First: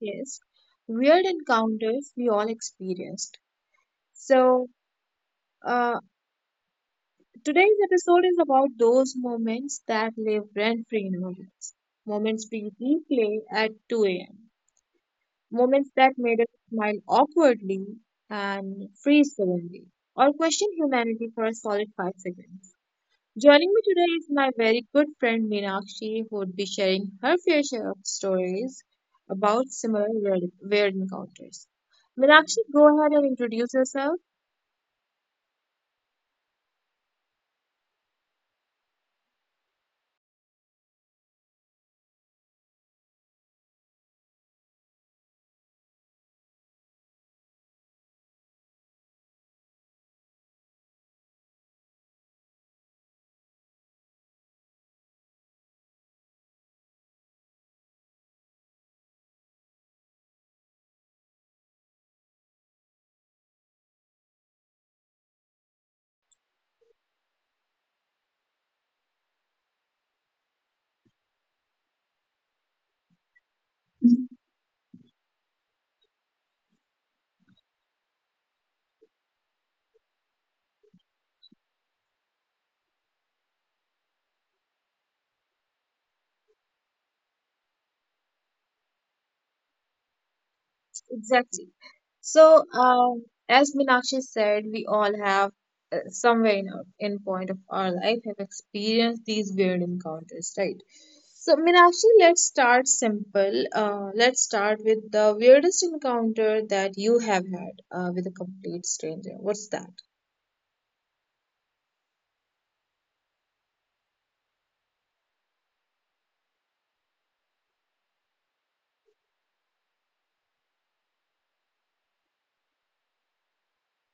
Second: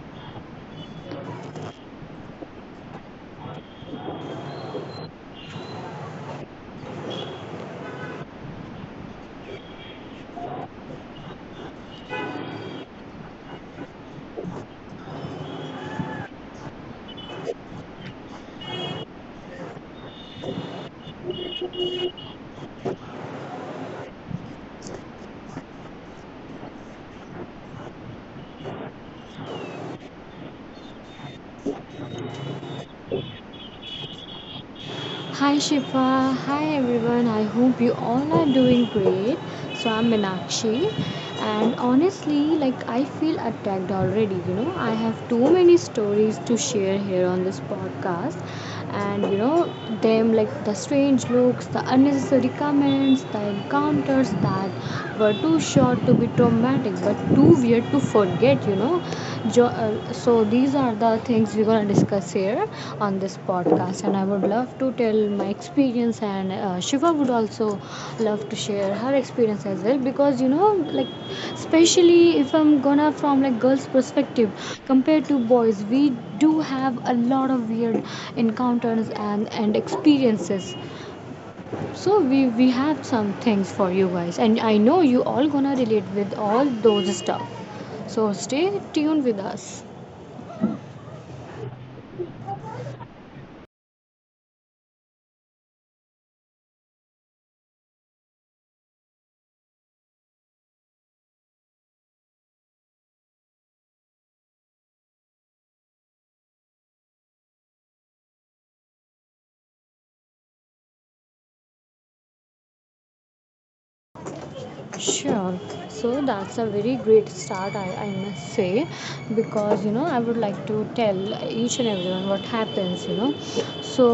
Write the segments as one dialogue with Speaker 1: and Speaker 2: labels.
Speaker 1: is weird encounters we all experienced. So, uh, Today's episode is about those moments that live rent free in our lives, moments we replay at 2 a.m., moments that made us smile awkwardly and freeze suddenly, or question humanity for a solid 5 seconds. Joining me today is my very good friend Meenakshi, who would be sharing her fair share of stories about similar weird encounters. Meenakshi, go ahead and introduce yourself.
Speaker 2: Hi Shifa, hi everyone. I hope you all are doing great. So I'm Minakshi, and honestly, like I feel attacked already. You know, I have too many stories to share here on this podcast, and you know them, like, the strange looks, the unnecessary comments, the encounters that were too short to be traumatic but too weird to forget. So these are the things we're going to discuss here on this podcast, and I would love to tell my experience, and shiva would also love to share her experience as well, because like, especially if I'm gonna from like girls perspective compared to boys, we do have a lot of weird encounters and experiences. So we have some things for you guys, and I know you all gonna relate with all those stuff. So stay tuned with us.
Speaker 1: Exactly. As Meenakshi said, we all have somewhere in our in point of our life have experienced these weird encounters, right? So, Meenakshi, let's start simple. Let's start with the weirdest encounter that you have had with a complete stranger. What's that?
Speaker 2: Sure. So that's a very great start, I must say, because you know I would like to tell each and everyone what happens. So,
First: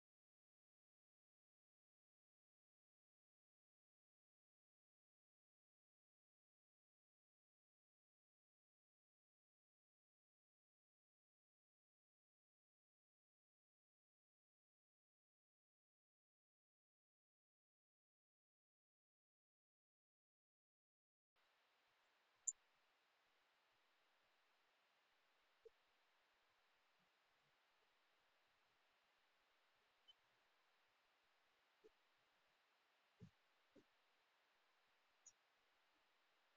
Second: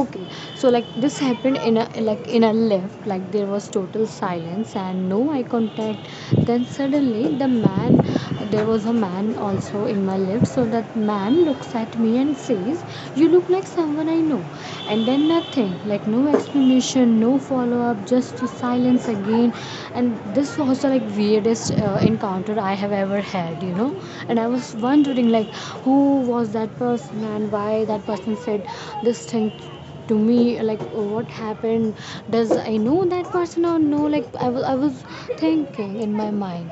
Speaker 2: okay, so, like, this happened in a lift. Like, there was total silence and no eye contact. Then suddenly the man, there was a man also in my lift, so that man looks at me and says, "You look like someone I know," and then nothing. Like, no explanation, no follow up, just silence again. And this was, the like weirdest encounter I have ever had. And I was wondering, like, who was that person and why that person said this thing to me. Like, what happened? Does I know that person or no? Like, I was thinking in my mind.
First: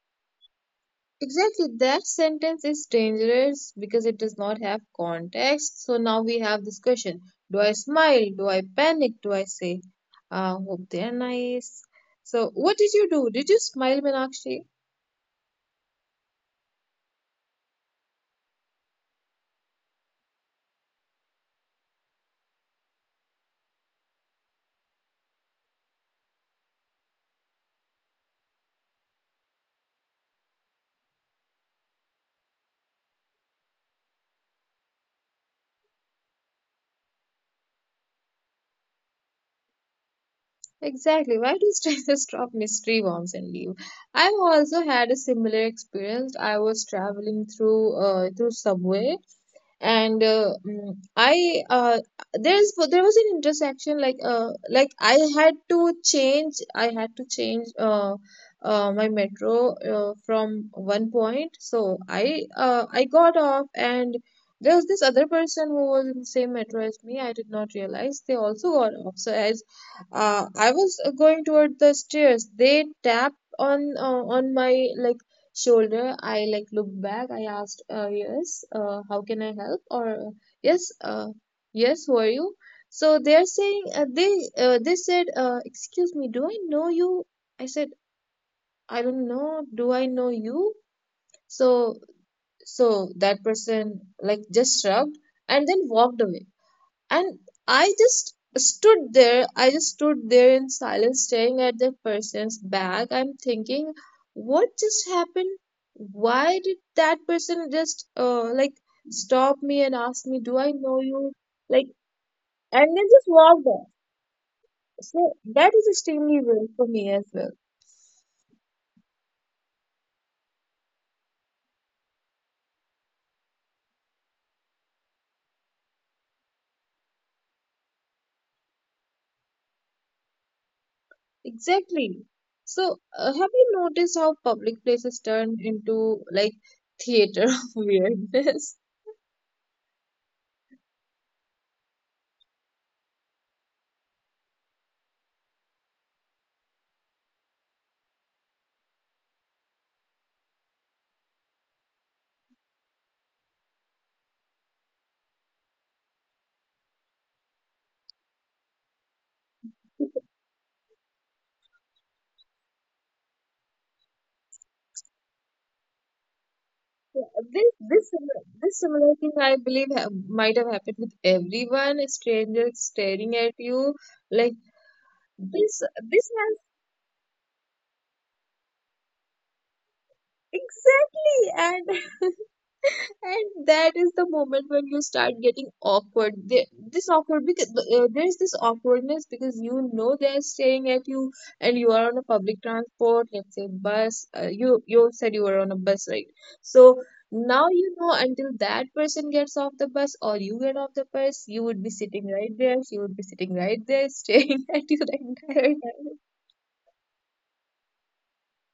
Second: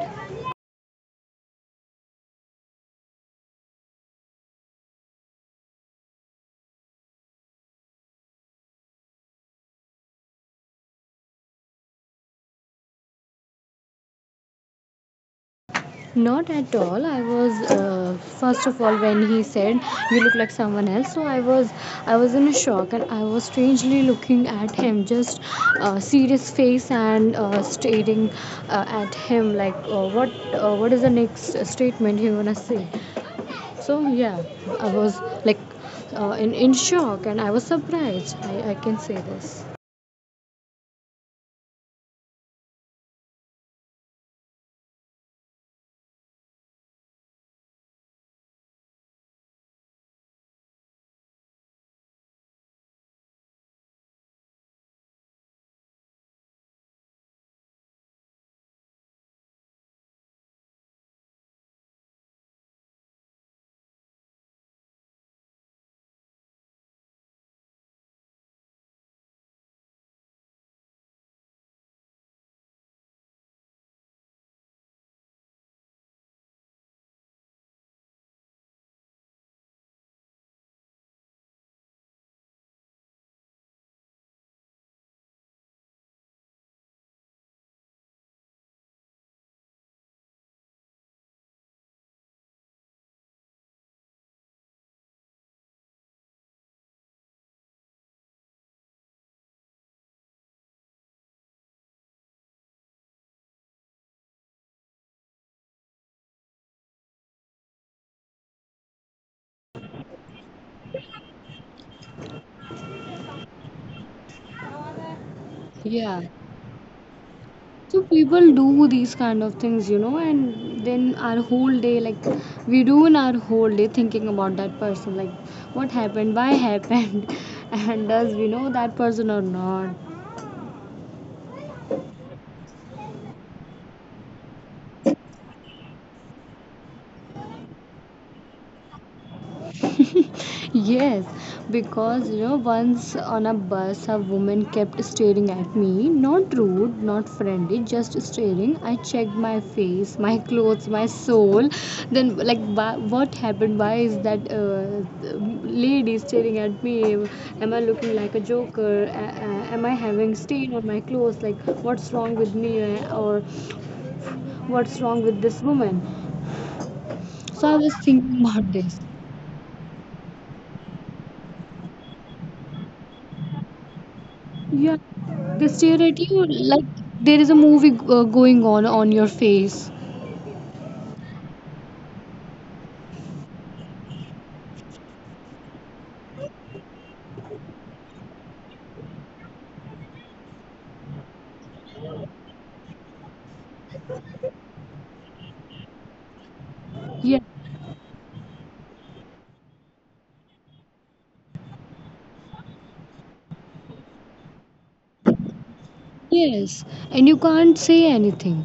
Speaker 1: Exactly, that sentence is dangerous because it does not have context. So now we have this question. Do I smile? Do I panic? Do I say, I hope they're nice? So, what did you do? Did you smile, Meenakshi?
Speaker 2: Not at all. I was, first of all, when he said, "You look like someone else," so I was in a shock, and I was strangely looking at him, just serious face and staring at him, like, what, what is the next statement he gonna say? So yeah, I was, like, in shock, and I was surprised. I can say this.
Speaker 1: Exactly. Why do strangers drop mystery bombs and leave? I've also had a similar experience. I was traveling through through subway and mm, I there was an intersection like I had to change I had to change my metro from one point. So I got off, and there was this other person who was in the same metro as me. I did not realize they also got off. So as I was going toward the stairs, they tapped on my like shoulder. I like looked back. I asked, yes, how can I help? Or yes, yes, who are you? So they're saying, they said, excuse me, do I know you? I said, I don't know. Do I know you? So so that person like just shrugged and then walked away, and I just stood there. I just stood there in silence, staring at that person's back. I'm thinking, what just happened? Why did that person just like stop me and ask me, do I know you? Like, and then just walked off. So that is
Speaker 2: Yeah.
Speaker 1: extremely real for me as well.
Speaker 2: So people do these kind of things. And then our whole day, like, we ruin our whole day thinking about that person, like, what happened, why happened, and does we know that person or not.
Speaker 1: Exactly. So, have you noticed how public places turn into like theater of weirdness?
Speaker 2: Yes, because once on a bus, a woman kept staring at me. Not rude, not friendly, just staring. I checked my face, my clothes, my soul. Then, like, why, what happened? Why is that lady staring at me? Am I looking like a joker? Am I having stain on my clothes? Like, what's wrong with me? Or what's wrong with this woman?
Speaker 1: Yeah, This
Speaker 2: So I was
Speaker 1: this
Speaker 2: thinking
Speaker 1: similar- this
Speaker 2: about this.
Speaker 1: similar thing, I believe, ha might have happened with everyone. A stranger staring at you like
Speaker 2: Yeah,
Speaker 1: this.
Speaker 2: they stare
Speaker 1: This
Speaker 2: at
Speaker 1: has
Speaker 2: you like there is a movie going on your face.
Speaker 1: exactly, and and that is the moment when you start getting awkward. This awkward because there's this awkwardness because you know they're staring at you, and you are on a public transport, let's say bus. You said you were on a bus, right? So
Speaker 2: Yeah,
Speaker 1: now you know, until that person gets off the bus or you get off the bus, you would be sitting right there. She would be sitting right there, staring at you the entire time.
Speaker 2: yes, and you can't say anything.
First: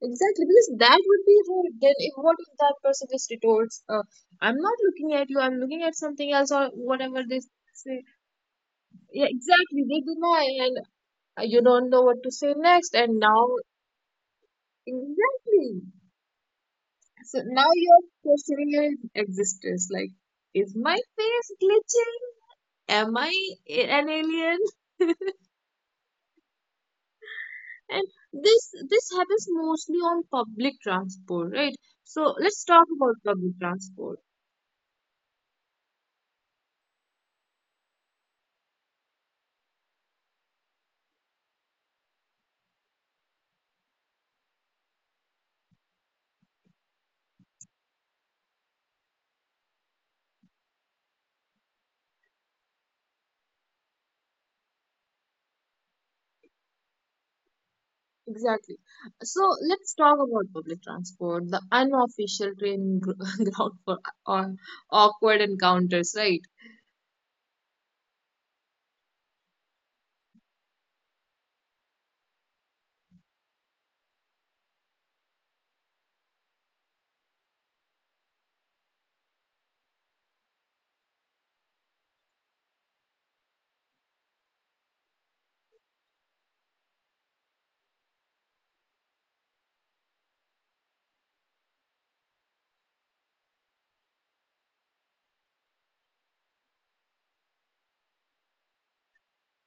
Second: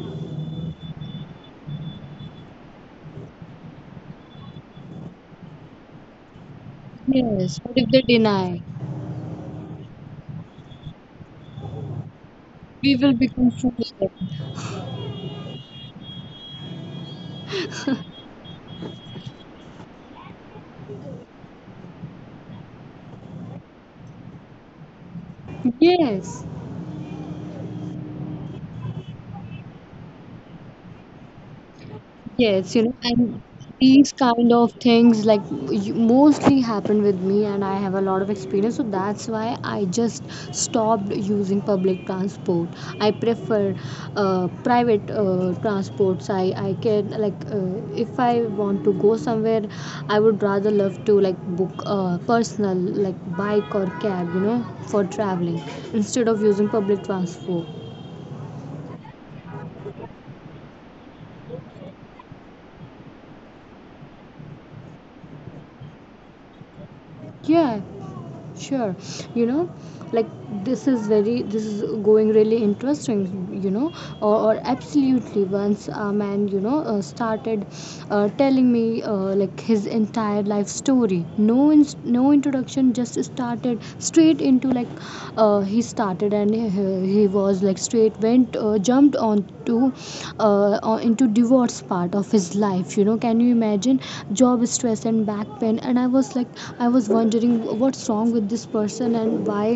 Speaker 1: Exactly, because that would be rude. Then, if what if that person just retorts, "I'm not looking at you. I'm looking at something else," or whatever they
Speaker 2: Yes, but if they
Speaker 1: say.
Speaker 2: deny,
Speaker 1: Yeah, exactly. They deny, and you don't know what to say
Speaker 2: we
Speaker 1: next.
Speaker 2: will
Speaker 1: And
Speaker 2: become
Speaker 1: now,
Speaker 2: fools.
Speaker 1: exactly. So now you're questioning your existence. Like, is my face glitching? Am I an alien?
Speaker 2: Yes.
Speaker 1: And this happens mostly on public transport, right? So let's
Speaker 2: Yes,
Speaker 1: talk about
Speaker 2: and
Speaker 1: public
Speaker 2: these
Speaker 1: transport.
Speaker 2: kind of things, like, mostly happen with me, and I have a lot of experience. So that's why I just stopped using public transport. I prefer private transports. I can, like, if I want to go somewhere, I would rather love to, like, book a personal, like, bike or cab, for traveling instead of using public transport.
Speaker 1: Exactly. So let's talk about public transport, the unofficial ground for or awkward encounters, right?
Speaker 2: Yeah. Sure. you know like, this is going really interesting. Or absolutely, once a man, started telling me, like, his entire life story. No no introduction, just started straight into, like, he started, and he was, like, straight went, jumped onto, into divorce part of his life. Can you imagine? Job stress and back pain. And I was wondering, what's wrong with this person and why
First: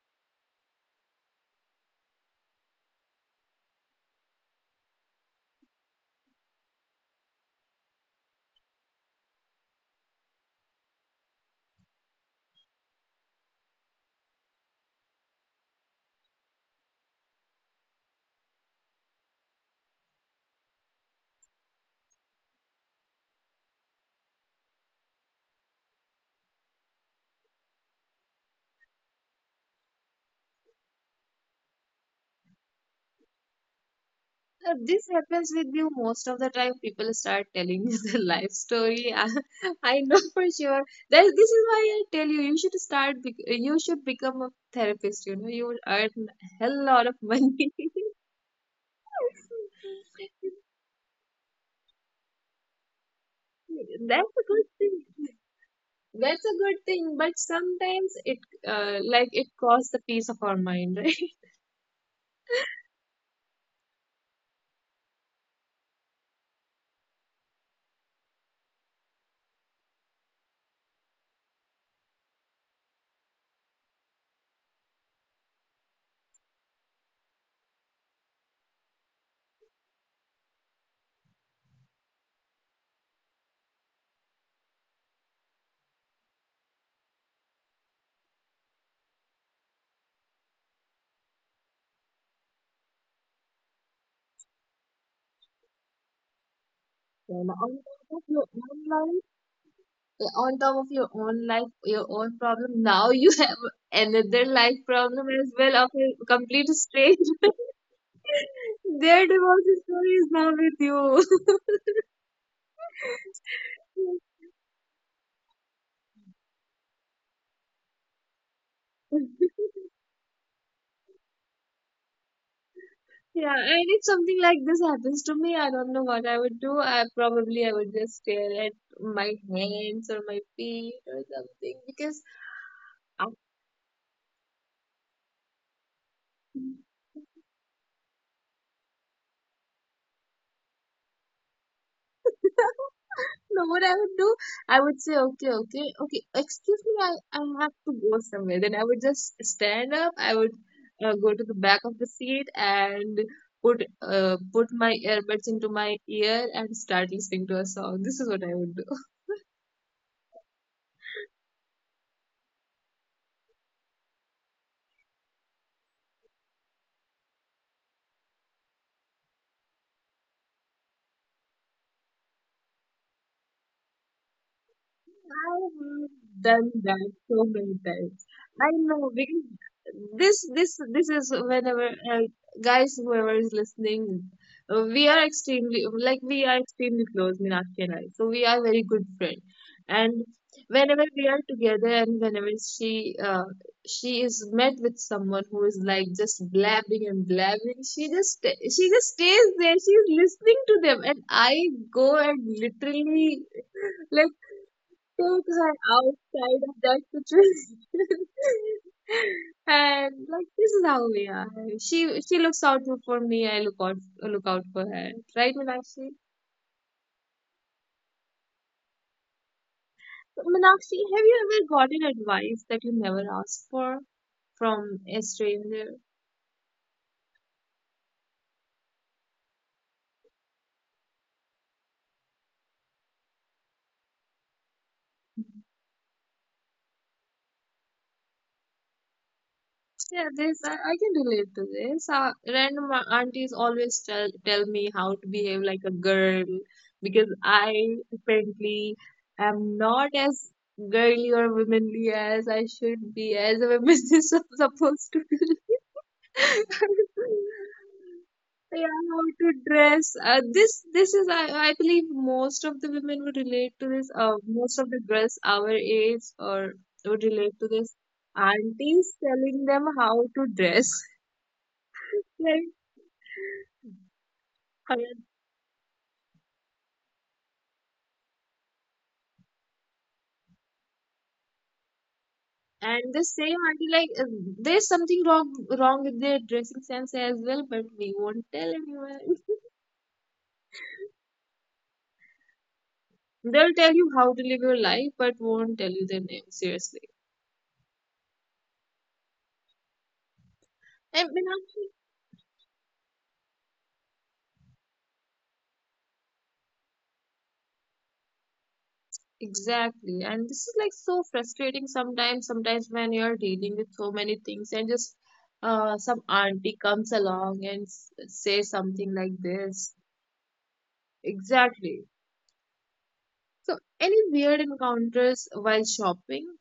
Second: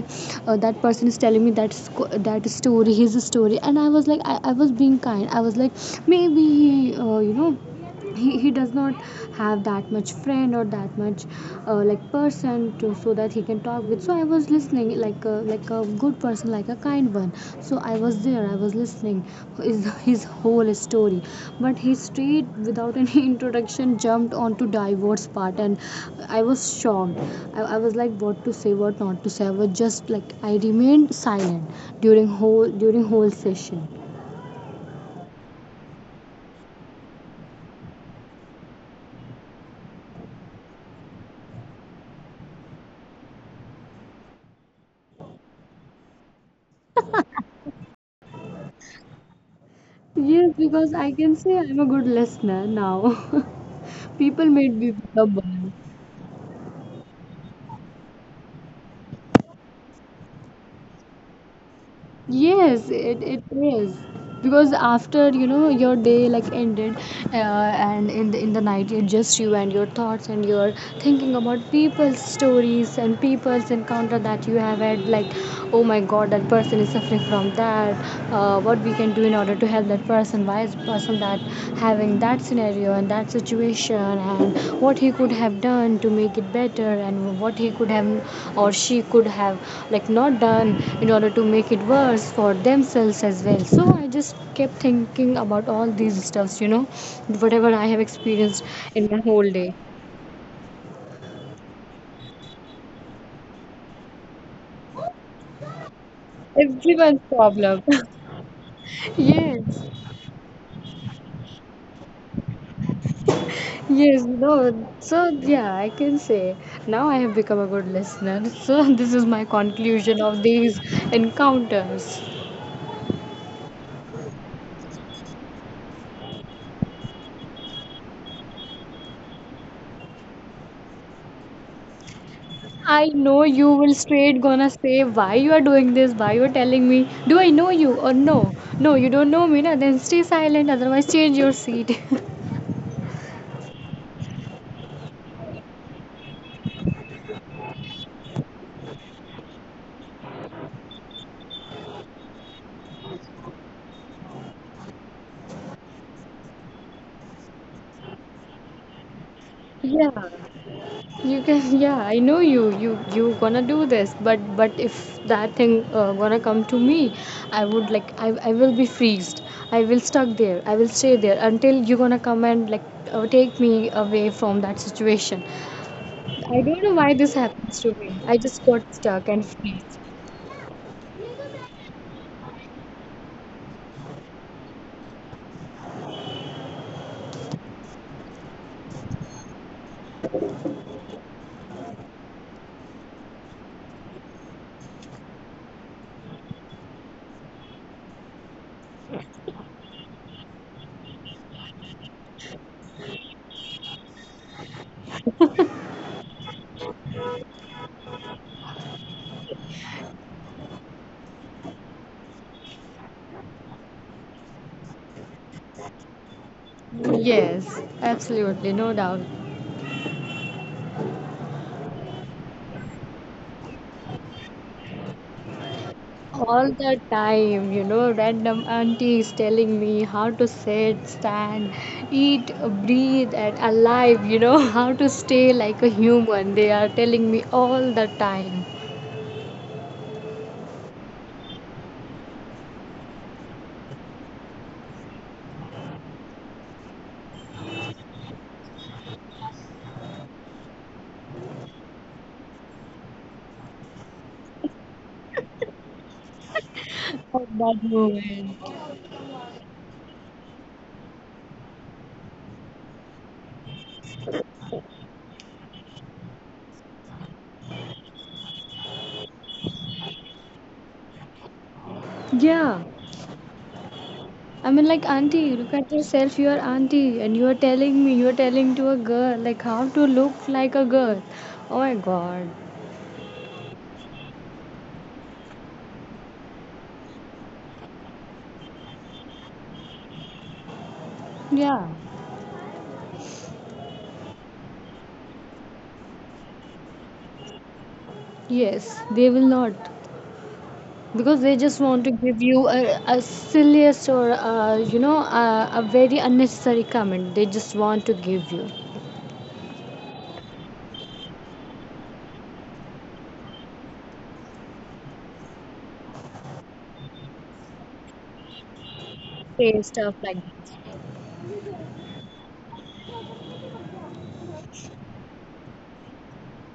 Speaker 2: that person is telling me that that story, his story. And I was like I was being kind. I was, like, maybe he, you know he does not have that much friend or that much, like, person to, so that he can talk with. So I was listening, like a good person, like a kind one. So I was there, I was listening his, whole story. But he, straight, without any introduction, jumped onto divorce part, and I was shocked. I was like, what to say, what not to say, I was just like, I remained silent during whole session.
Speaker 1: This happens with you most of the time. People start telling you their life story. I know for sure. That, this is why I tell you, you should start, you should become a therapist. You know, you would earn a hell lot of money.
Speaker 2: Yes, because I can say I'm a good listener now.
Speaker 1: That's
Speaker 2: People
Speaker 1: a
Speaker 2: made
Speaker 1: good
Speaker 2: me
Speaker 1: thing.
Speaker 2: stubborn.
Speaker 1: That's a good thing, but sometimes it like it costs a piece of our mind, right?
Speaker 2: Yes, it is. Because after, your day, like, ended, and in the night, it's just you and your thoughts, and you're thinking about people's stories and people's encounter that you have had, like, oh my god, that person is suffering from that. What we can do in order to help that person? Why is person that having that scenario and that situation, and what he could have done to make it better, and what he could have or she could have, like, not done in order to make it worse for themselves as well. So I just kept thinking about all these stuffs,
Speaker 1: And
Speaker 2: whatever I
Speaker 1: on
Speaker 2: have
Speaker 1: top of
Speaker 2: experienced
Speaker 1: your own
Speaker 2: in my
Speaker 1: life,
Speaker 2: whole day.
Speaker 1: on top of your own life, your own problem, now you have another life problem as well of a complete
Speaker 2: Everyone's
Speaker 1: stranger.
Speaker 2: problem.
Speaker 1: Their divorce
Speaker 2: yes.
Speaker 1: story is now with you.
Speaker 2: Yes, no. So yeah, I can say now I have become a good listener. So this is my conclusion of these encounters.
Speaker 1: Yeah, and if something like this happens to me, I don't know what I would do. I probably I would just stare at my hands or my feet or something because
Speaker 2: I
Speaker 1: I
Speaker 2: know you will straight gonna say, why you are doing this, why you are telling me. Do I know you or no? No, you don't know me, na? Then stay silent. Otherwise, change your seat.
Speaker 1: no, what I would do, I would say, okay, okay, okay, excuse me, I have to go somewhere. Then I would just stand up. I would go to the back of the seat and put put my earbuds into my ear and start listening to a song. This is what I would do.
Speaker 2: yeah. You can. yeah, I know you, you gonna do this. But if that thing gonna come to me, I would, like, I will be freezed. I will stuck there, I will stay there until you gonna come and, like, take me away from that situation.
Speaker 1: I've done
Speaker 2: I don't
Speaker 1: that
Speaker 2: know why
Speaker 1: so
Speaker 2: this
Speaker 1: many
Speaker 2: happens to
Speaker 1: times.
Speaker 2: me, I
Speaker 1: I
Speaker 2: just got
Speaker 1: know because
Speaker 2: stuck and freeze.
Speaker 1: this is whenever guys whoever is listening, we are extremely like we are extremely close, Meenakshi and I. So we are very good friends. And whenever we are together, and whenever she is met with someone who is like just blabbing and blabbing, she just stays there. She is listening to them, and I go and literally like take her outside of that situation. And like this is how we are. She she looks out for me. I look out for her. Right, Meenakshi?
Speaker 2: Yes, absolutely, no doubt.
Speaker 1: So, Meenakshi, have you ever gotten advice that you never asked for from a stranger?
Speaker 2: All the time, random auntie is telling me how to sit, stand, eat, breathe, and alive. how to stay like a human, they are telling me all the time.
Speaker 1: Yeah, this I can relate to this. Random aunties always tell me how to behave like a girl because I apparently am not as girly or womanly as I should be, as a woman is supposed to be.
Speaker 2: At that moment.
Speaker 1: Yeah, how to dress. I believe most of the women would relate to this. Most of the girls our age or would relate to this. Aunties telling them how to dress. Like,
Speaker 2: Yeah, I
Speaker 1: uh,
Speaker 2: mean, like, auntie, look at yourself. You are auntie, and you are telling to a girl, like, how to look like a girl. Oh my god.
Speaker 1: and the same auntie there's something wrong with their dressing sense as well, but we won't tell anyone.
Speaker 2: Yeah.
Speaker 1: They'll tell you how to live your life, but won't tell you their name, seriously.
Speaker 2: Yes, they will not, because they
Speaker 1: And
Speaker 2: just want to
Speaker 1: Meenakshi,
Speaker 2: give you a silliest, or a, you know a very unnecessary comment, they just want to give you.
Speaker 1: exactly. And this is like so frustrating sometimes, sometimes when you're dealing with so many things and just some auntie comes along and say something like
Speaker 2: Say stuff
Speaker 1: this.
Speaker 2: like that.
Speaker 1: Exactly. So, any weird encounters while shopping?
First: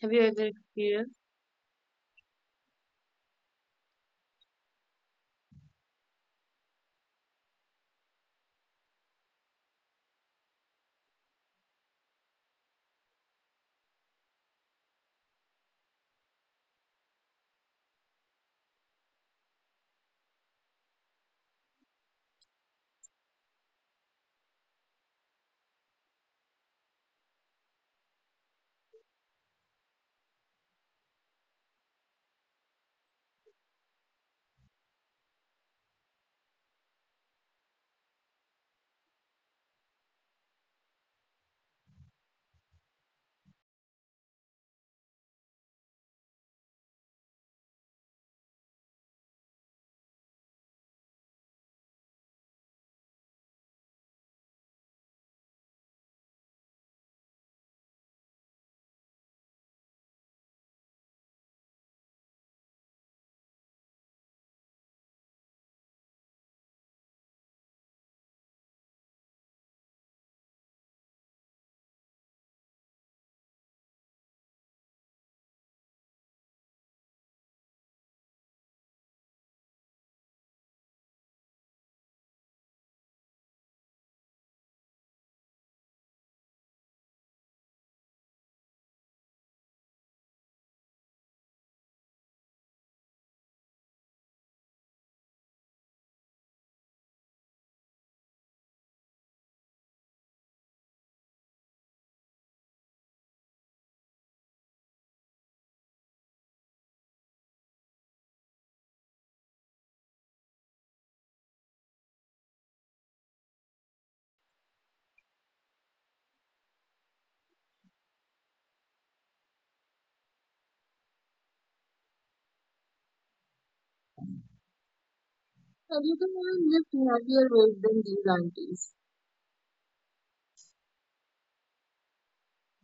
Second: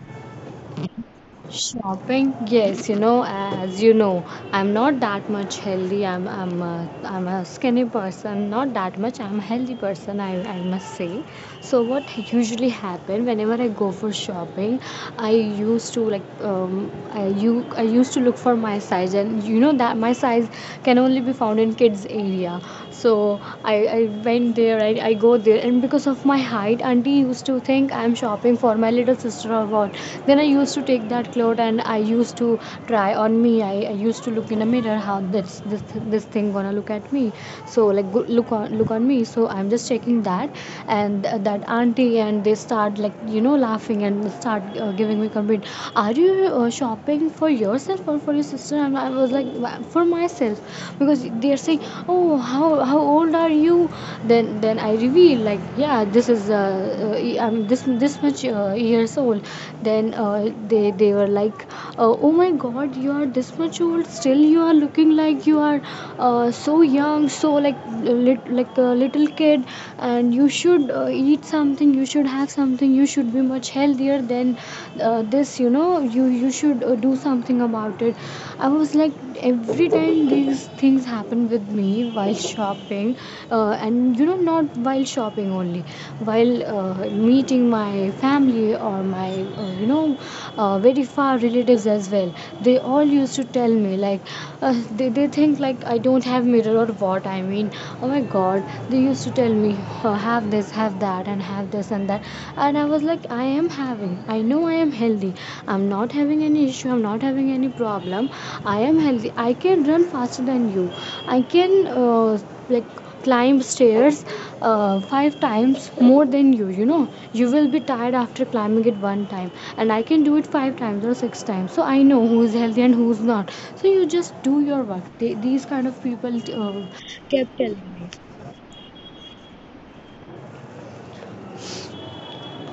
Speaker 1: Have you ever experienced?
Speaker 2: Shopping? Yes, as you know, I'm not that much healthy. I'm a skinny person, not that much. I'm a healthy person, I must say. So what usually happen, whenever I go for shopping, I used to look for my size, and you know that my size can only be found in kids area. So I went there, I go there, and because of my height, auntie used to think I'm shopping for my little sister or what. Then I used to take that cloth, and I used to try on me, I used to look in a mirror how this thing gonna look at me. So, like, go, look on me, so I'm just checking that. And that auntie and they start, like, laughing and start giving me comment, are you shopping for yourself or for your sister? I'm and I was like, for myself, because they're saying, oh, how old are you? Then I reveal, like, yeah, this is, I'm this much, years old. Then they were like, oh my god, you are this much old, still you are looking like you are, so young, so, like, like a little kid. And you should eat something, you should have something, you should be much healthier than, this, you should do something about it. I was, like, every time these things happen with me while shopping, and not while shopping only, while meeting my family or my very far relatives as well. They all used to tell me, like, uh, they think like I don't have mirror or what, I mean, oh my god. They used to tell me, have this, have that, and have this and that. And I was like, I am having, I know I am healthy, I'm not having any issue, I'm not having any problem, I am healthy, I can run faster than you. I can like climb stairs five times more than you you know You will be tired after climbing it one time, and I can do it five times or six times. So I know who is healthy and who's not. So you just do your work, these kind of people
Speaker 1: Everyone lived
Speaker 2: uh,
Speaker 1: heavier
Speaker 2: kept
Speaker 1: weight than
Speaker 2: telling.
Speaker 1: these aunties,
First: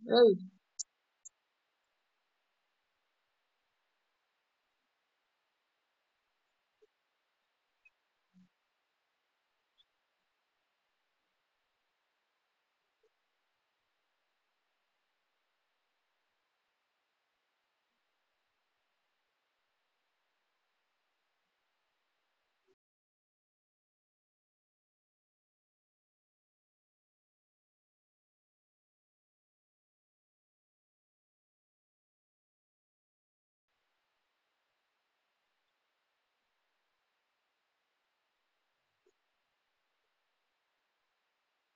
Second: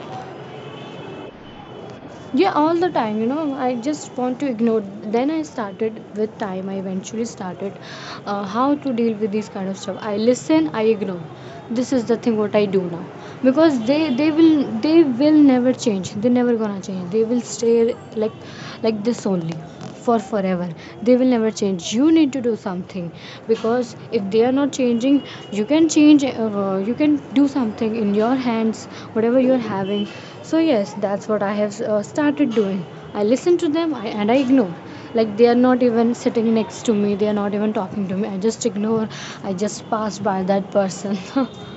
Speaker 1: right?
Speaker 2: Yeah, all the time. I just want to ignore. Then I started, with time I eventually started how to deal with these kind of stuff. I listen, I ignore. This is the thing what I do now, because they will, they will never change, they never gonna change, they will stay like like this only for forever. They will never change, you need to do something. Because if they are not changing, you can change, you can do something in your hands, whatever you're having. So yes, that's what I have started doing. I listen to them, and I ignore, like they are not even sitting next to me, they are not even talking to me, I just ignore. I just pass by that person.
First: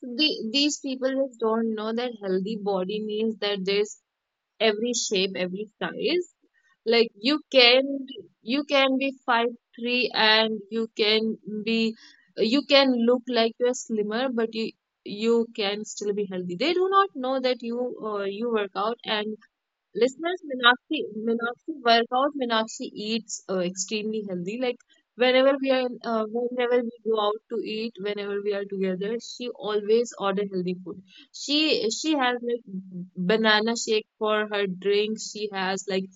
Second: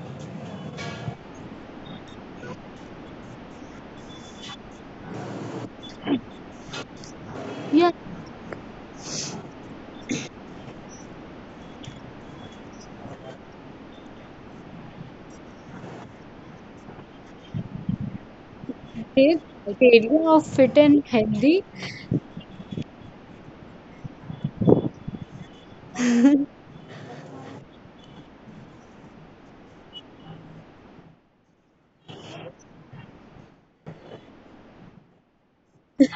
Speaker 1: So the, these people just don't know that healthy body means that there's every shape, every size. Like you
Speaker 2: Yeah,
Speaker 1: can you can be 5'3", and be you can look like you're slimmer, but you can still be healthy. They do not know that you you work out
Speaker 2: their
Speaker 1: and
Speaker 2: area
Speaker 1: listeners,
Speaker 2: of fit
Speaker 1: Meenakshi,
Speaker 2: and healthy.
Speaker 1: Meenakshi workout, Meenakshi eats extremely healthy. Like whenever we are, whenever we go out to eat, whenever we are together, she always order healthy food. She has like banana shake for her drink. She has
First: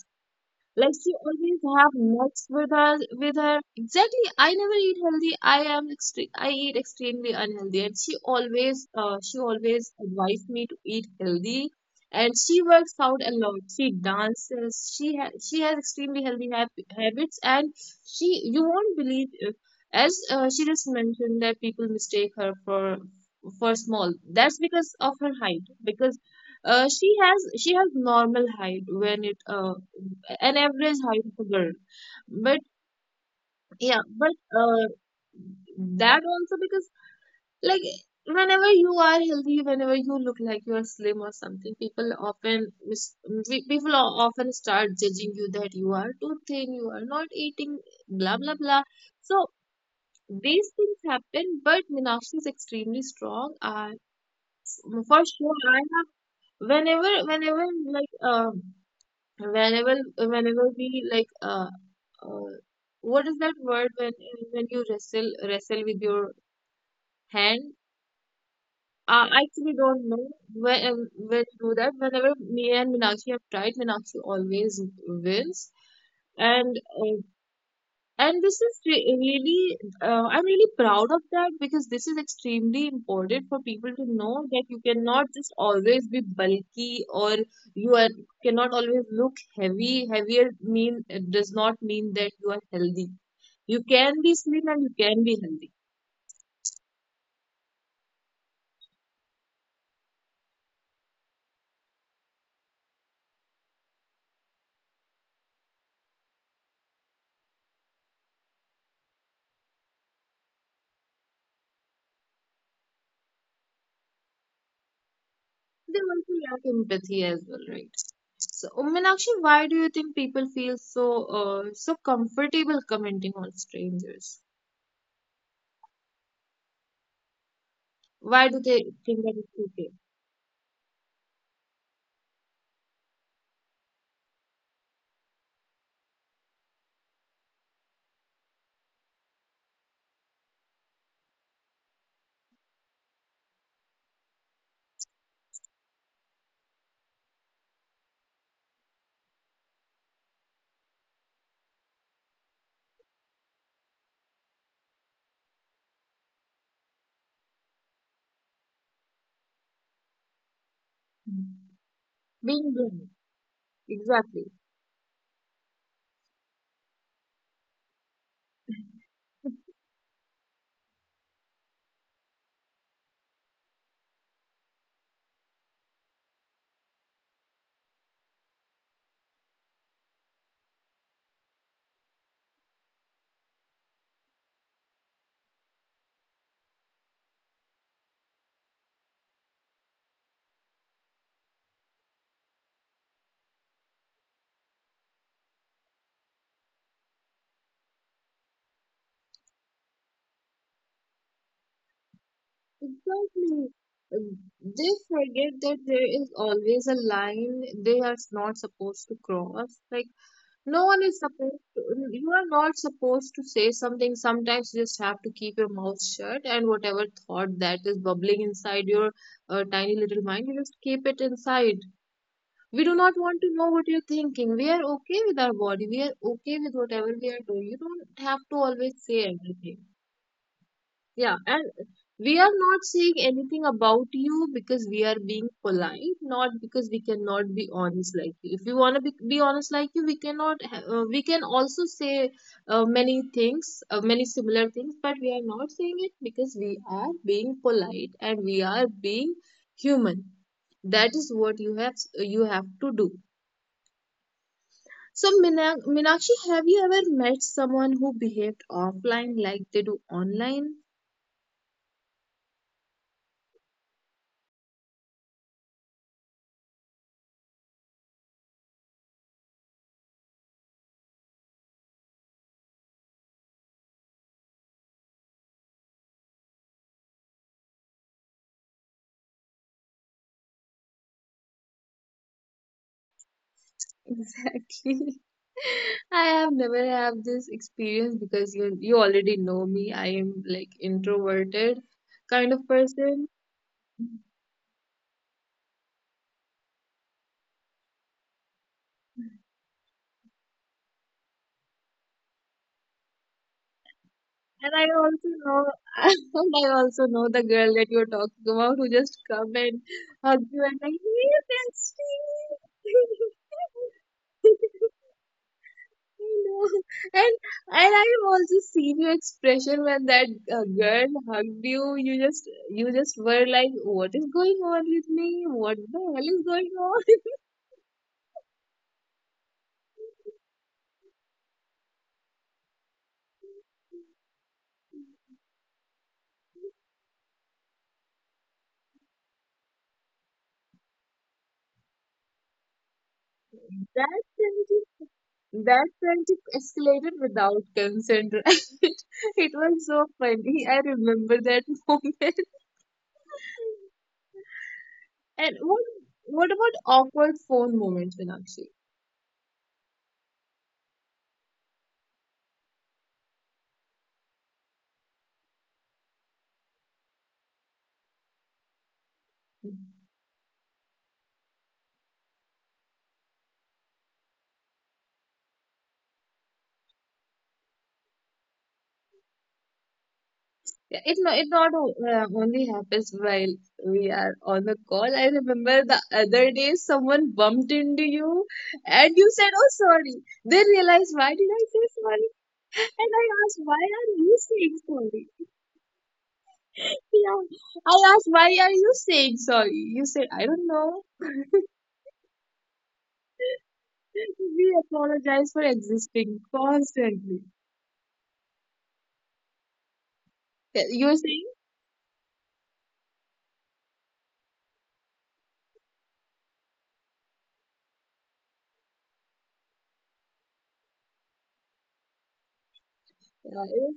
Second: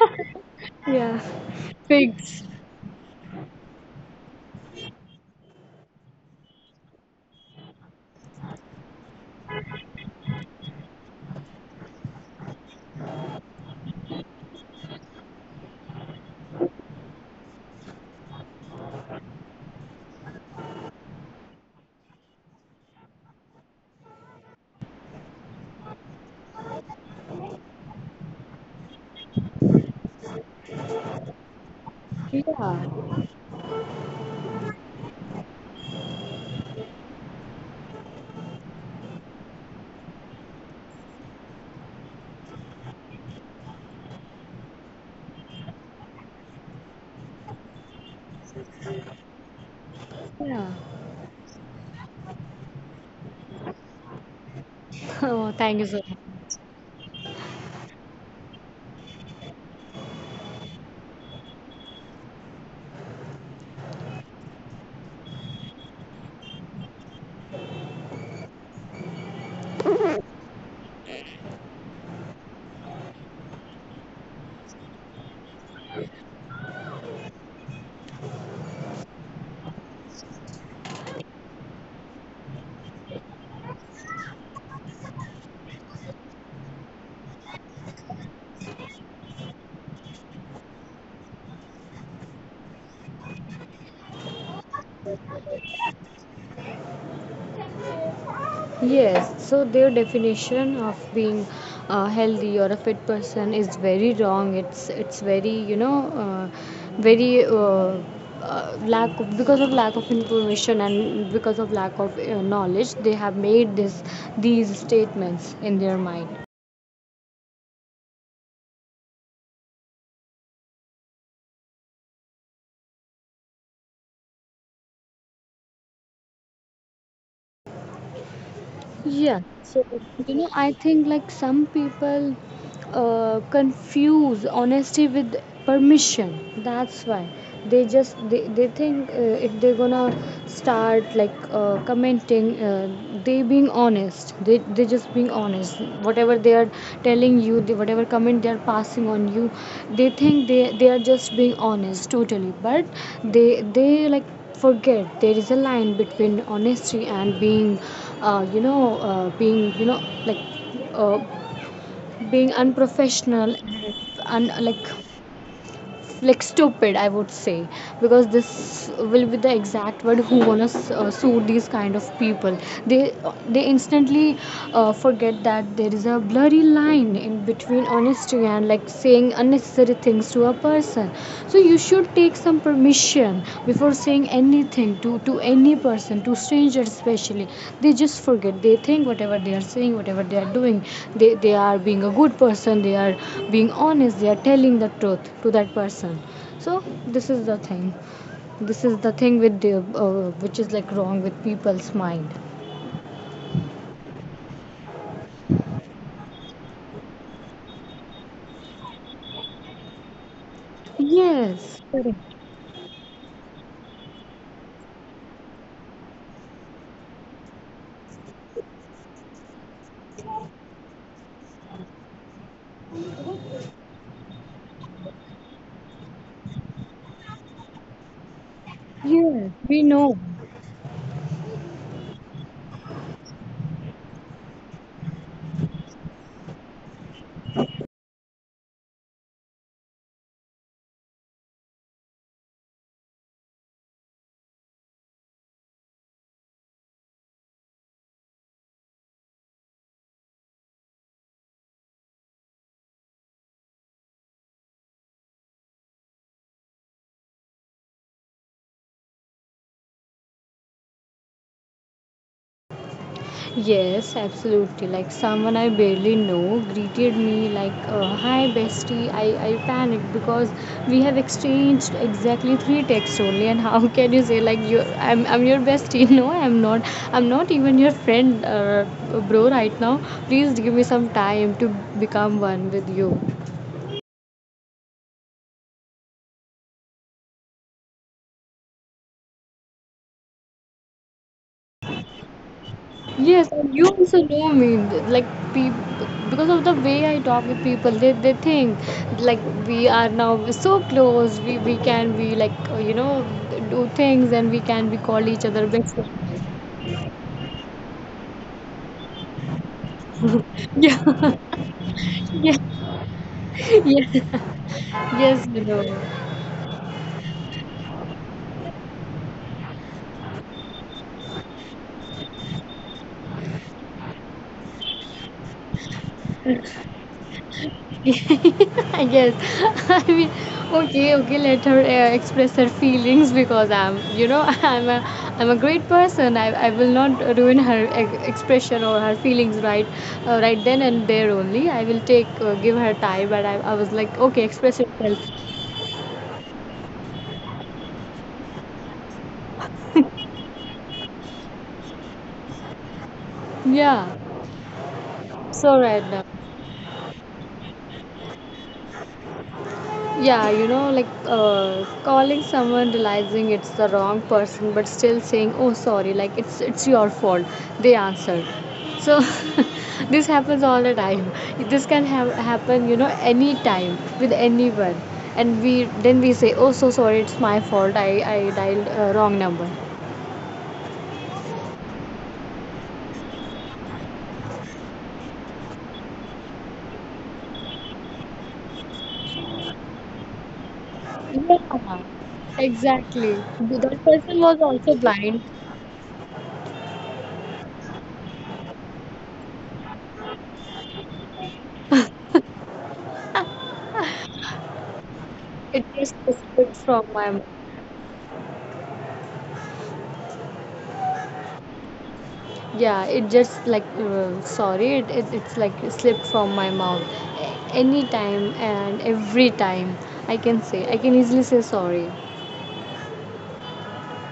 Speaker 1: like she
Speaker 2: Yeah,
Speaker 1: always have
Speaker 2: figs.
Speaker 1: nuts with her with her. Exactly. I never eat healthy. I am I eat extremely unhealthy. And she always advised me to eat healthy. And she works out a lot. She dances. She has extremely healthy habits. And she you won't believe as she just mentioned that people mistake her for small. That's because of her height. Because she has normal height when it an average height of a girl. But
Speaker 2: Yeah,
Speaker 1: yeah, but uh, that also because like whenever you are healthy, whenever you look like you are slim or something, people often people o- often start judging you that you are too thin, you are not eating, blah blah blah. So
Speaker 2: yeah.
Speaker 1: these things happen, but Meenakshi is extremely strong. For
Speaker 2: Oh,
Speaker 1: sure,
Speaker 2: thank
Speaker 1: I
Speaker 2: you so
Speaker 1: have
Speaker 2: much.
Speaker 1: whenever whenever like whenever whenever we like uh, what is that word when you wrestle with your hand? I actually don't know when you do that. Whenever me and Minakshi have tried, Minakshi always wins. And uh, and this is really, I'm really proud of that because this is extremely important for people to know that you cannot just always be bulky or you are cannot always look heavy. Heavier mean it does not mean that you are healthy. You can be slim and you can be healthy.
Speaker 2: Yes, so their definition of being healthy or a fit person is very wrong. It's very very lack of, because of lack of information and because of lack of knowledge, they have made this these statements in their
Speaker 1: They also
Speaker 2: mind.
Speaker 1: lack empathy as well, right? So, Meenakshi, why do you think people feel so so comfortable commenting on strangers? Why do they think
Speaker 2: Yeah,
Speaker 1: that it's
Speaker 2: so
Speaker 1: okay?
Speaker 2: I think like some people confuse honesty with permission. That's why they think, if they're gonna start like commenting, they being honest, they just being honest. Whatever they are telling you, whatever comment they are passing on you, they think they are just being honest totally, but they like forget there is a line between honesty and being, being, like uh,
Speaker 1: Mhm.
Speaker 2: being
Speaker 1: Being wrong.
Speaker 2: unprofessional and
Speaker 1: Exactly.
Speaker 2: like stupid I would say. Because this will be the exact word, who wanna sue these kind of people. they they instantly forget that there is a blurry line in between honesty and like saying unnecessary things to a person. So you should take some permission before saying anything to any person, to strangers especially. They just forget, they think whatever they are saying, whatever they are doing, they are being a good person, they are being honest, they are telling the truth to that person. So this is the thing, this is the thing with the which is like wrong with people's mind.
Speaker 1: Exactly. They forget that there is always a line they are not supposed to cross. Like, no one is supposed
Speaker 2: Yes,
Speaker 1: to,
Speaker 2: correct.
Speaker 1: you are not supposed to say something. Sometimes you just have to keep your mouth shut, and whatever thought that is bubbling inside your tiny little mind, you just keep it inside. We do not want to know what you're thinking. We are okay with our body. We are okay with whatever we are doing. You don't have to always say
Speaker 2: Yes, we
Speaker 1: everything.
Speaker 2: know.
Speaker 1: Yeah, and we are not saying anything about you because we are being polite, not because we cannot be honest like you. If we want to be honest like you, we cannot. We can also say many things, many similar things, but we are not saying it because we are being polite and we are being human. That is what you have to do. So, Meenakshi, have you ever met someone who behaved offline like they do online?
Speaker 2: Yes, absolutely. Like someone I barely know greeted me like, "Hi, bestie." I panicked because we have exchanged exactly three texts only, and how can you say like you I'm your bestie? No, I'm not. I'm not even your friend, bro. Right now, please give me some time to become one with you.
Speaker 1: Exactly. I have never have this experience because you already know me. I am like introverted kind of person.
Speaker 2: Yes, and you also know me. Like people, because of the way I talk with people, they think like we are now so close. We can be like, do things, and we can
Speaker 1: And
Speaker 2: be
Speaker 1: I
Speaker 2: call each
Speaker 1: also
Speaker 2: other
Speaker 1: know
Speaker 2: best friend.
Speaker 1: and I also know the girl that you're talking about who just come and hug you and
Speaker 2: Yeah,
Speaker 1: like, hey
Speaker 2: yeah,
Speaker 1: bestie.
Speaker 2: yeah. Yes, you know.
Speaker 1: Know. And and I've also seen your expression when that girl hugged you. You just were like, "What is going on with me? What the hell is going on?"
Speaker 2: I guess. I mean, okay, okay. Let her express her feelings because I'm, I'm a great person. I will not ruin her ex- expression or her feelings right, right then and there only. I will take, give her time. But I was like, okay,
Speaker 1: That
Speaker 2: express yourself.
Speaker 1: friendship, that friendship escalated without consent, right? It was so funny. I remember that moment.
Speaker 2: Yeah. So
Speaker 1: And
Speaker 2: right now.
Speaker 1: what about awkward phone moments, Meenakshi?
Speaker 2: Yeah, you know, like calling someone, realizing it's the wrong person, but still saying, "Oh, sorry," like it's your fault. They answered. So this happens all the time. This can have happen, you know, any time with anyone, and we then we say, "Oh, so sorry, it's my fault. I dialed wrong number."
Speaker 1: Yeah, it it not o- only happens while we are on the call. I remember the other day someone bumped into you and you said, "Oh, sorry." They realized, why did I
Speaker 2: Yeah,
Speaker 1: say sorry?
Speaker 2: exactly.
Speaker 1: And I asked,
Speaker 2: That
Speaker 1: why
Speaker 2: person
Speaker 1: are
Speaker 2: was
Speaker 1: you
Speaker 2: also
Speaker 1: saying
Speaker 2: blind.
Speaker 1: sorry? Yeah. I asked, why are you saying sorry? You said, I don't know. We
Speaker 2: It
Speaker 1: apologize for
Speaker 2: just
Speaker 1: existing
Speaker 2: disappeared from my.
Speaker 1: constantly. Yeah, you were
Speaker 2: Yeah, it just like, sorry, it's like slipped from my mouth. A- Any time and every time, I can easily say sorry.
Speaker 1: saying?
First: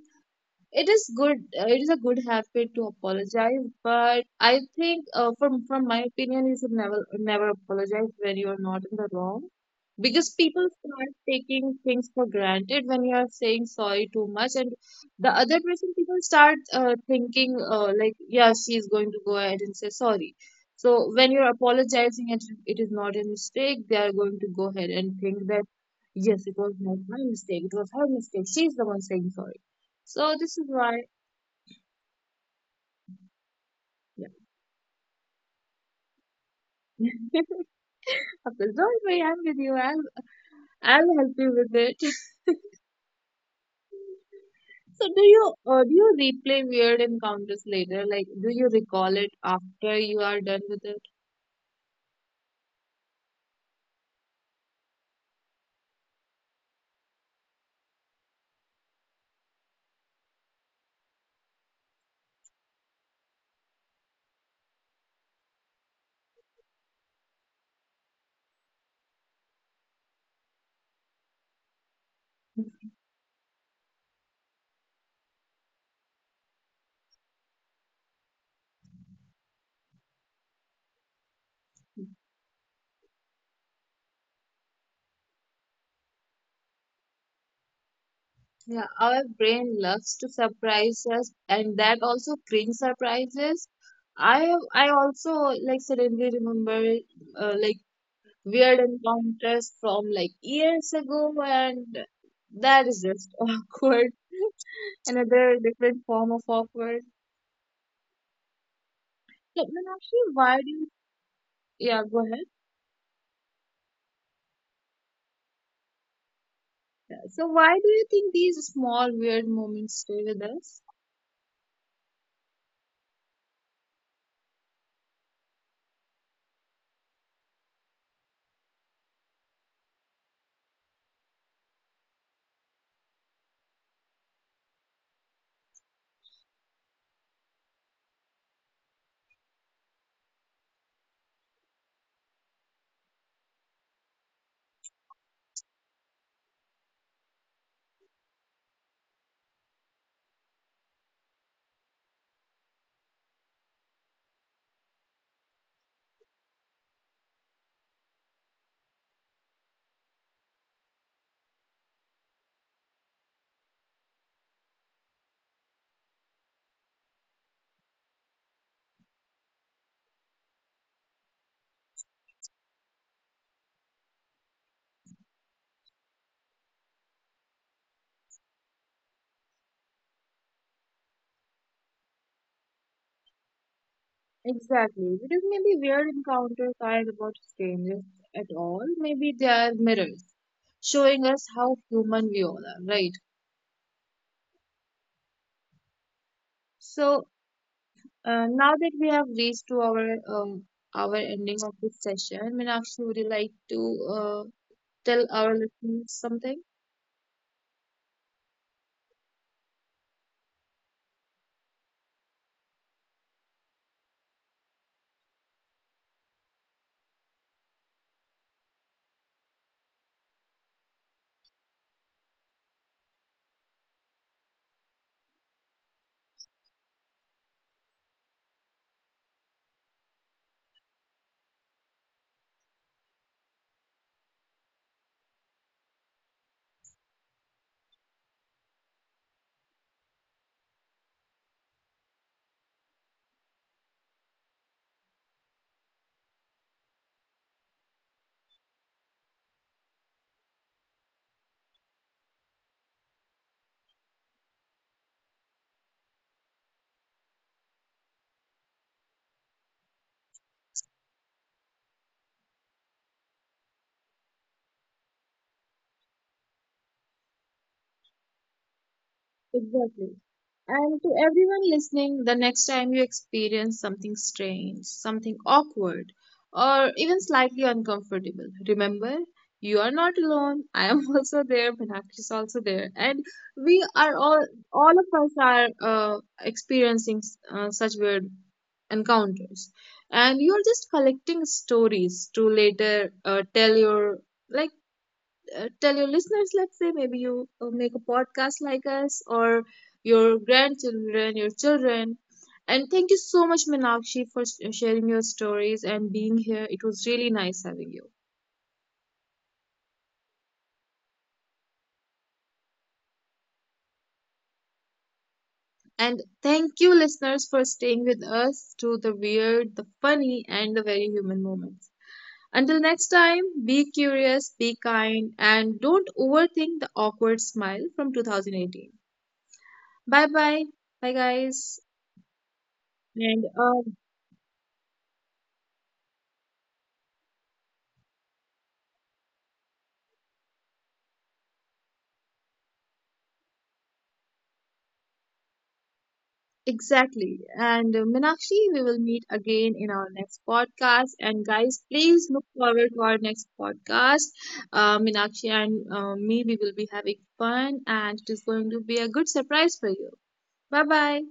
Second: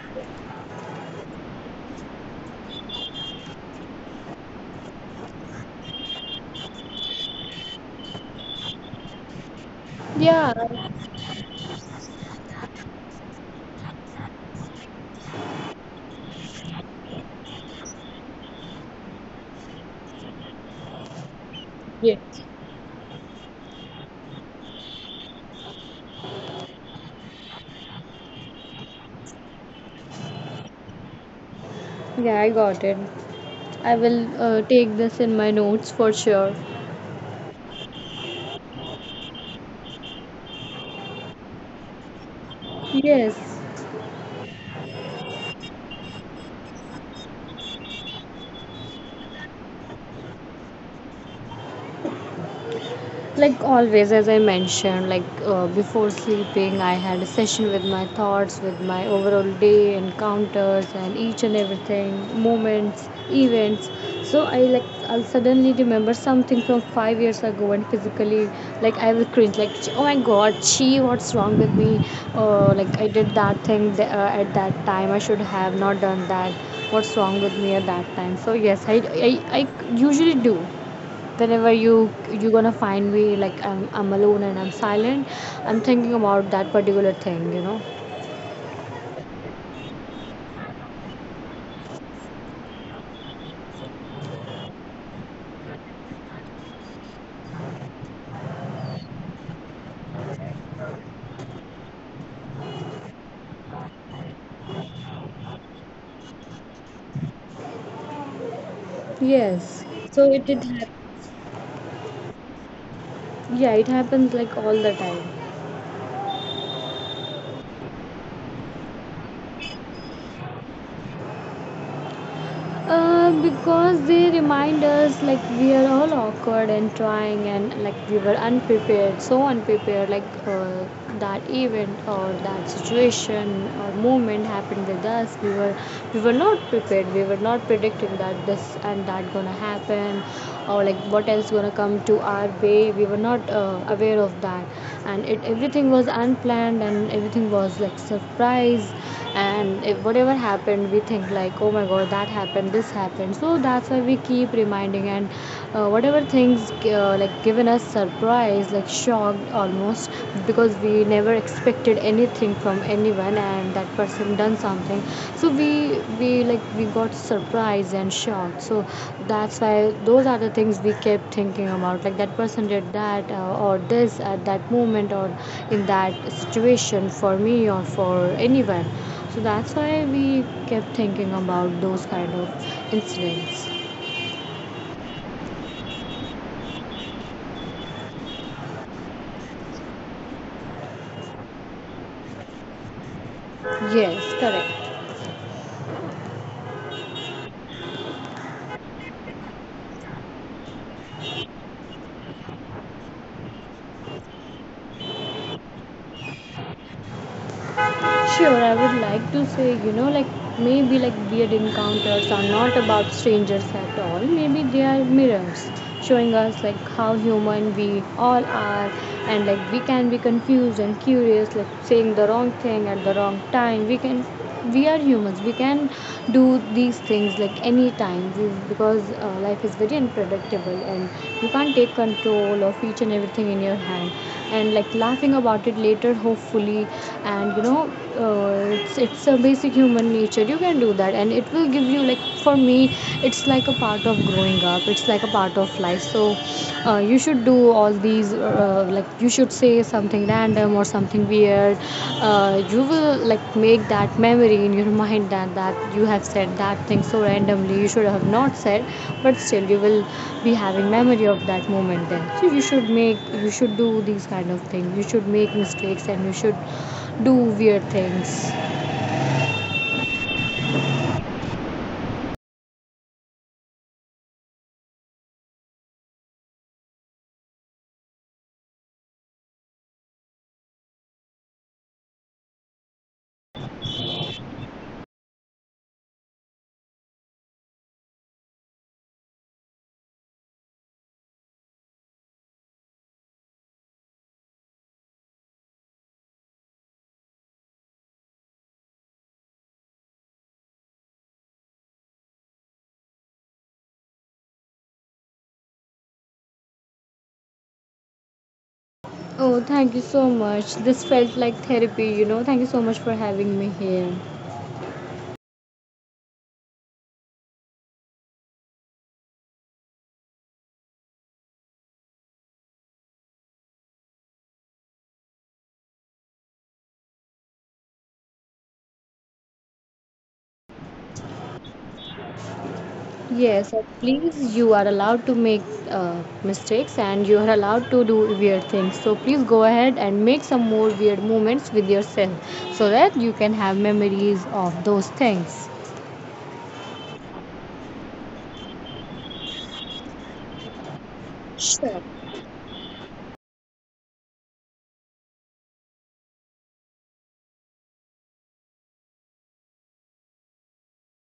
Speaker 1: It is good. It is a good habit to apologize, but I think, from my opinion, you should never apologize when you are not in the wrong, because
Speaker 2: Yeah,
Speaker 1: people start taking things for granted when you are saying sorry too much, and the other person people start thinking like, yeah, she is going to go ahead and say sorry. So when you're apologizing and
Speaker 2: Yes.
Speaker 1: it is not a mistake, they are going to go ahead and think that, yes, it was not my mistake. It was her mistake. She's the one saying sorry. So this is why,
Speaker 2: Yeah. I got it. I will
Speaker 1: yeah.
Speaker 2: take this in my notes for sure.
Speaker 1: After, don't worry, I'm with you. I'll help you with it.
Speaker 2: Yes.
Speaker 1: So do you replay weird encounters later? Like, do you recall it after you are done with it?
Speaker 2: Like always, as I mentioned, like before sleeping I had a session with my thoughts, with my overall day encounters and each and everything, moments, events. So I like I'll suddenly remember something from 5 years ago and physically like I will cringe like, "Ch- oh my god, she what's wrong with me, like I did that thing th- at that time I should have not done that. What's wrong with me at that time?" So yes, I usually do. Whenever you you're gonna find me like I'm alone and I'm silent, I'm thinking about that particular thing, you know.
Speaker 1: Yeah, our brain loves to surprise us, and that also brings surprises. I also like suddenly remember like weird encounters from like years ago, and that is just awkward. Another different form of awkward. So,
Speaker 2: Yes.
Speaker 1: Meenakshi,
Speaker 2: So it
Speaker 1: why
Speaker 2: did
Speaker 1: do
Speaker 2: happen.
Speaker 1: you, yeah, go ahead.
Speaker 2: Yeah, it happens like all the time.
Speaker 1: So, why do you think these small weird moments stay with us?
Speaker 2: Because they remind us like we are all awkward and trying, and like we were unprepared. So unprepared, like that event or that situation or moment happened with us, we were not prepared, we were not predicting that this and that gonna happen, or like what else gonna come to our way, we were not aware of that. And it everything was unplanned and everything was like surprise. And if whatever happened, we think like oh my god, that happened, this happened, so that's why we keep reminding. And whatever things like given us surprise, like shocked almost, because we never expected anything from anyone and that person done something. So we like we got surprised and shocked. So that's why, those are the things we kept thinking about, like that person did that or this at that moment or in that situation, for me or for anyone. So that's why we kept thinking about those kind of incidents.
Speaker 1: Exactly, because maybe weird encounters aren't about strangers at all. Maybe they are mirrors showing us how human we all are, right?
Speaker 2: Yes, correct.
Speaker 1: So, uh, now that we have reached to our ending of this session, Meenakshi, would you like to tell our listeners something?
Speaker 2: Sure, I would like to say, you know, like maybe like weird encounters are not about strangers at all. Maybe they are mirrors showing us like how human we all are, and like we can be confused and curious, like saying the wrong thing at the wrong time. We are humans, we can do these things like any time, because life is very unpredictable and you can't take control of each and everything in your hand. And like laughing about it later, hopefully. And you know, it's a basic human nature, you can do that, and it will give you, like for me it's like a part of growing up, it's like a part of life. So you should do all these, like you should say something random or something weird. You will like make that memory in your mind, that that you have said that thing so randomly, you should have not said, but still you will be having memory of that moment then. So you should make, you should do these kind of things, you should make mistakes, and you should do weird things.
Speaker 1: Exactly. And to everyone listening, the next time you experience something strange, something awkward, or even slightly uncomfortable, remember you are not alone. I am also there. Meenakshi is also there, and we are all of us are experiencing such weird encounters, and you are just collecting stories to later tell your like tell your listeners, let's say maybe you make a podcast like us, or your grandchildren, your children. And thank you so much, Minakshi, for sharing your stories and being here. It was really nice having you.
Speaker 2: Oh, thank you so much. This felt like therapy, you know. Thank you so much for having me here.
Speaker 1: And thank you, listeners, for staying with us through the weird, the funny, and the very human moments. Until next time, be curious, be kind, and don't overthink the awkward smile from 2018. Bye bye. Bye guys. And
Speaker 2: Yes, and please, you are allowed to make mistakes, and you are allowed to do weird things. So please go ahead and make some more weird moments with yourself so that you can have memories of those things.
Speaker 1: Exactly. And Meenakshi, we will meet again in our next podcast. And guys,
Speaker 2: Sure.
Speaker 1: please look forward to our next podcast. Meenakshi and me, we will be having fun, and it is going to be a good surprise for you. Bye bye.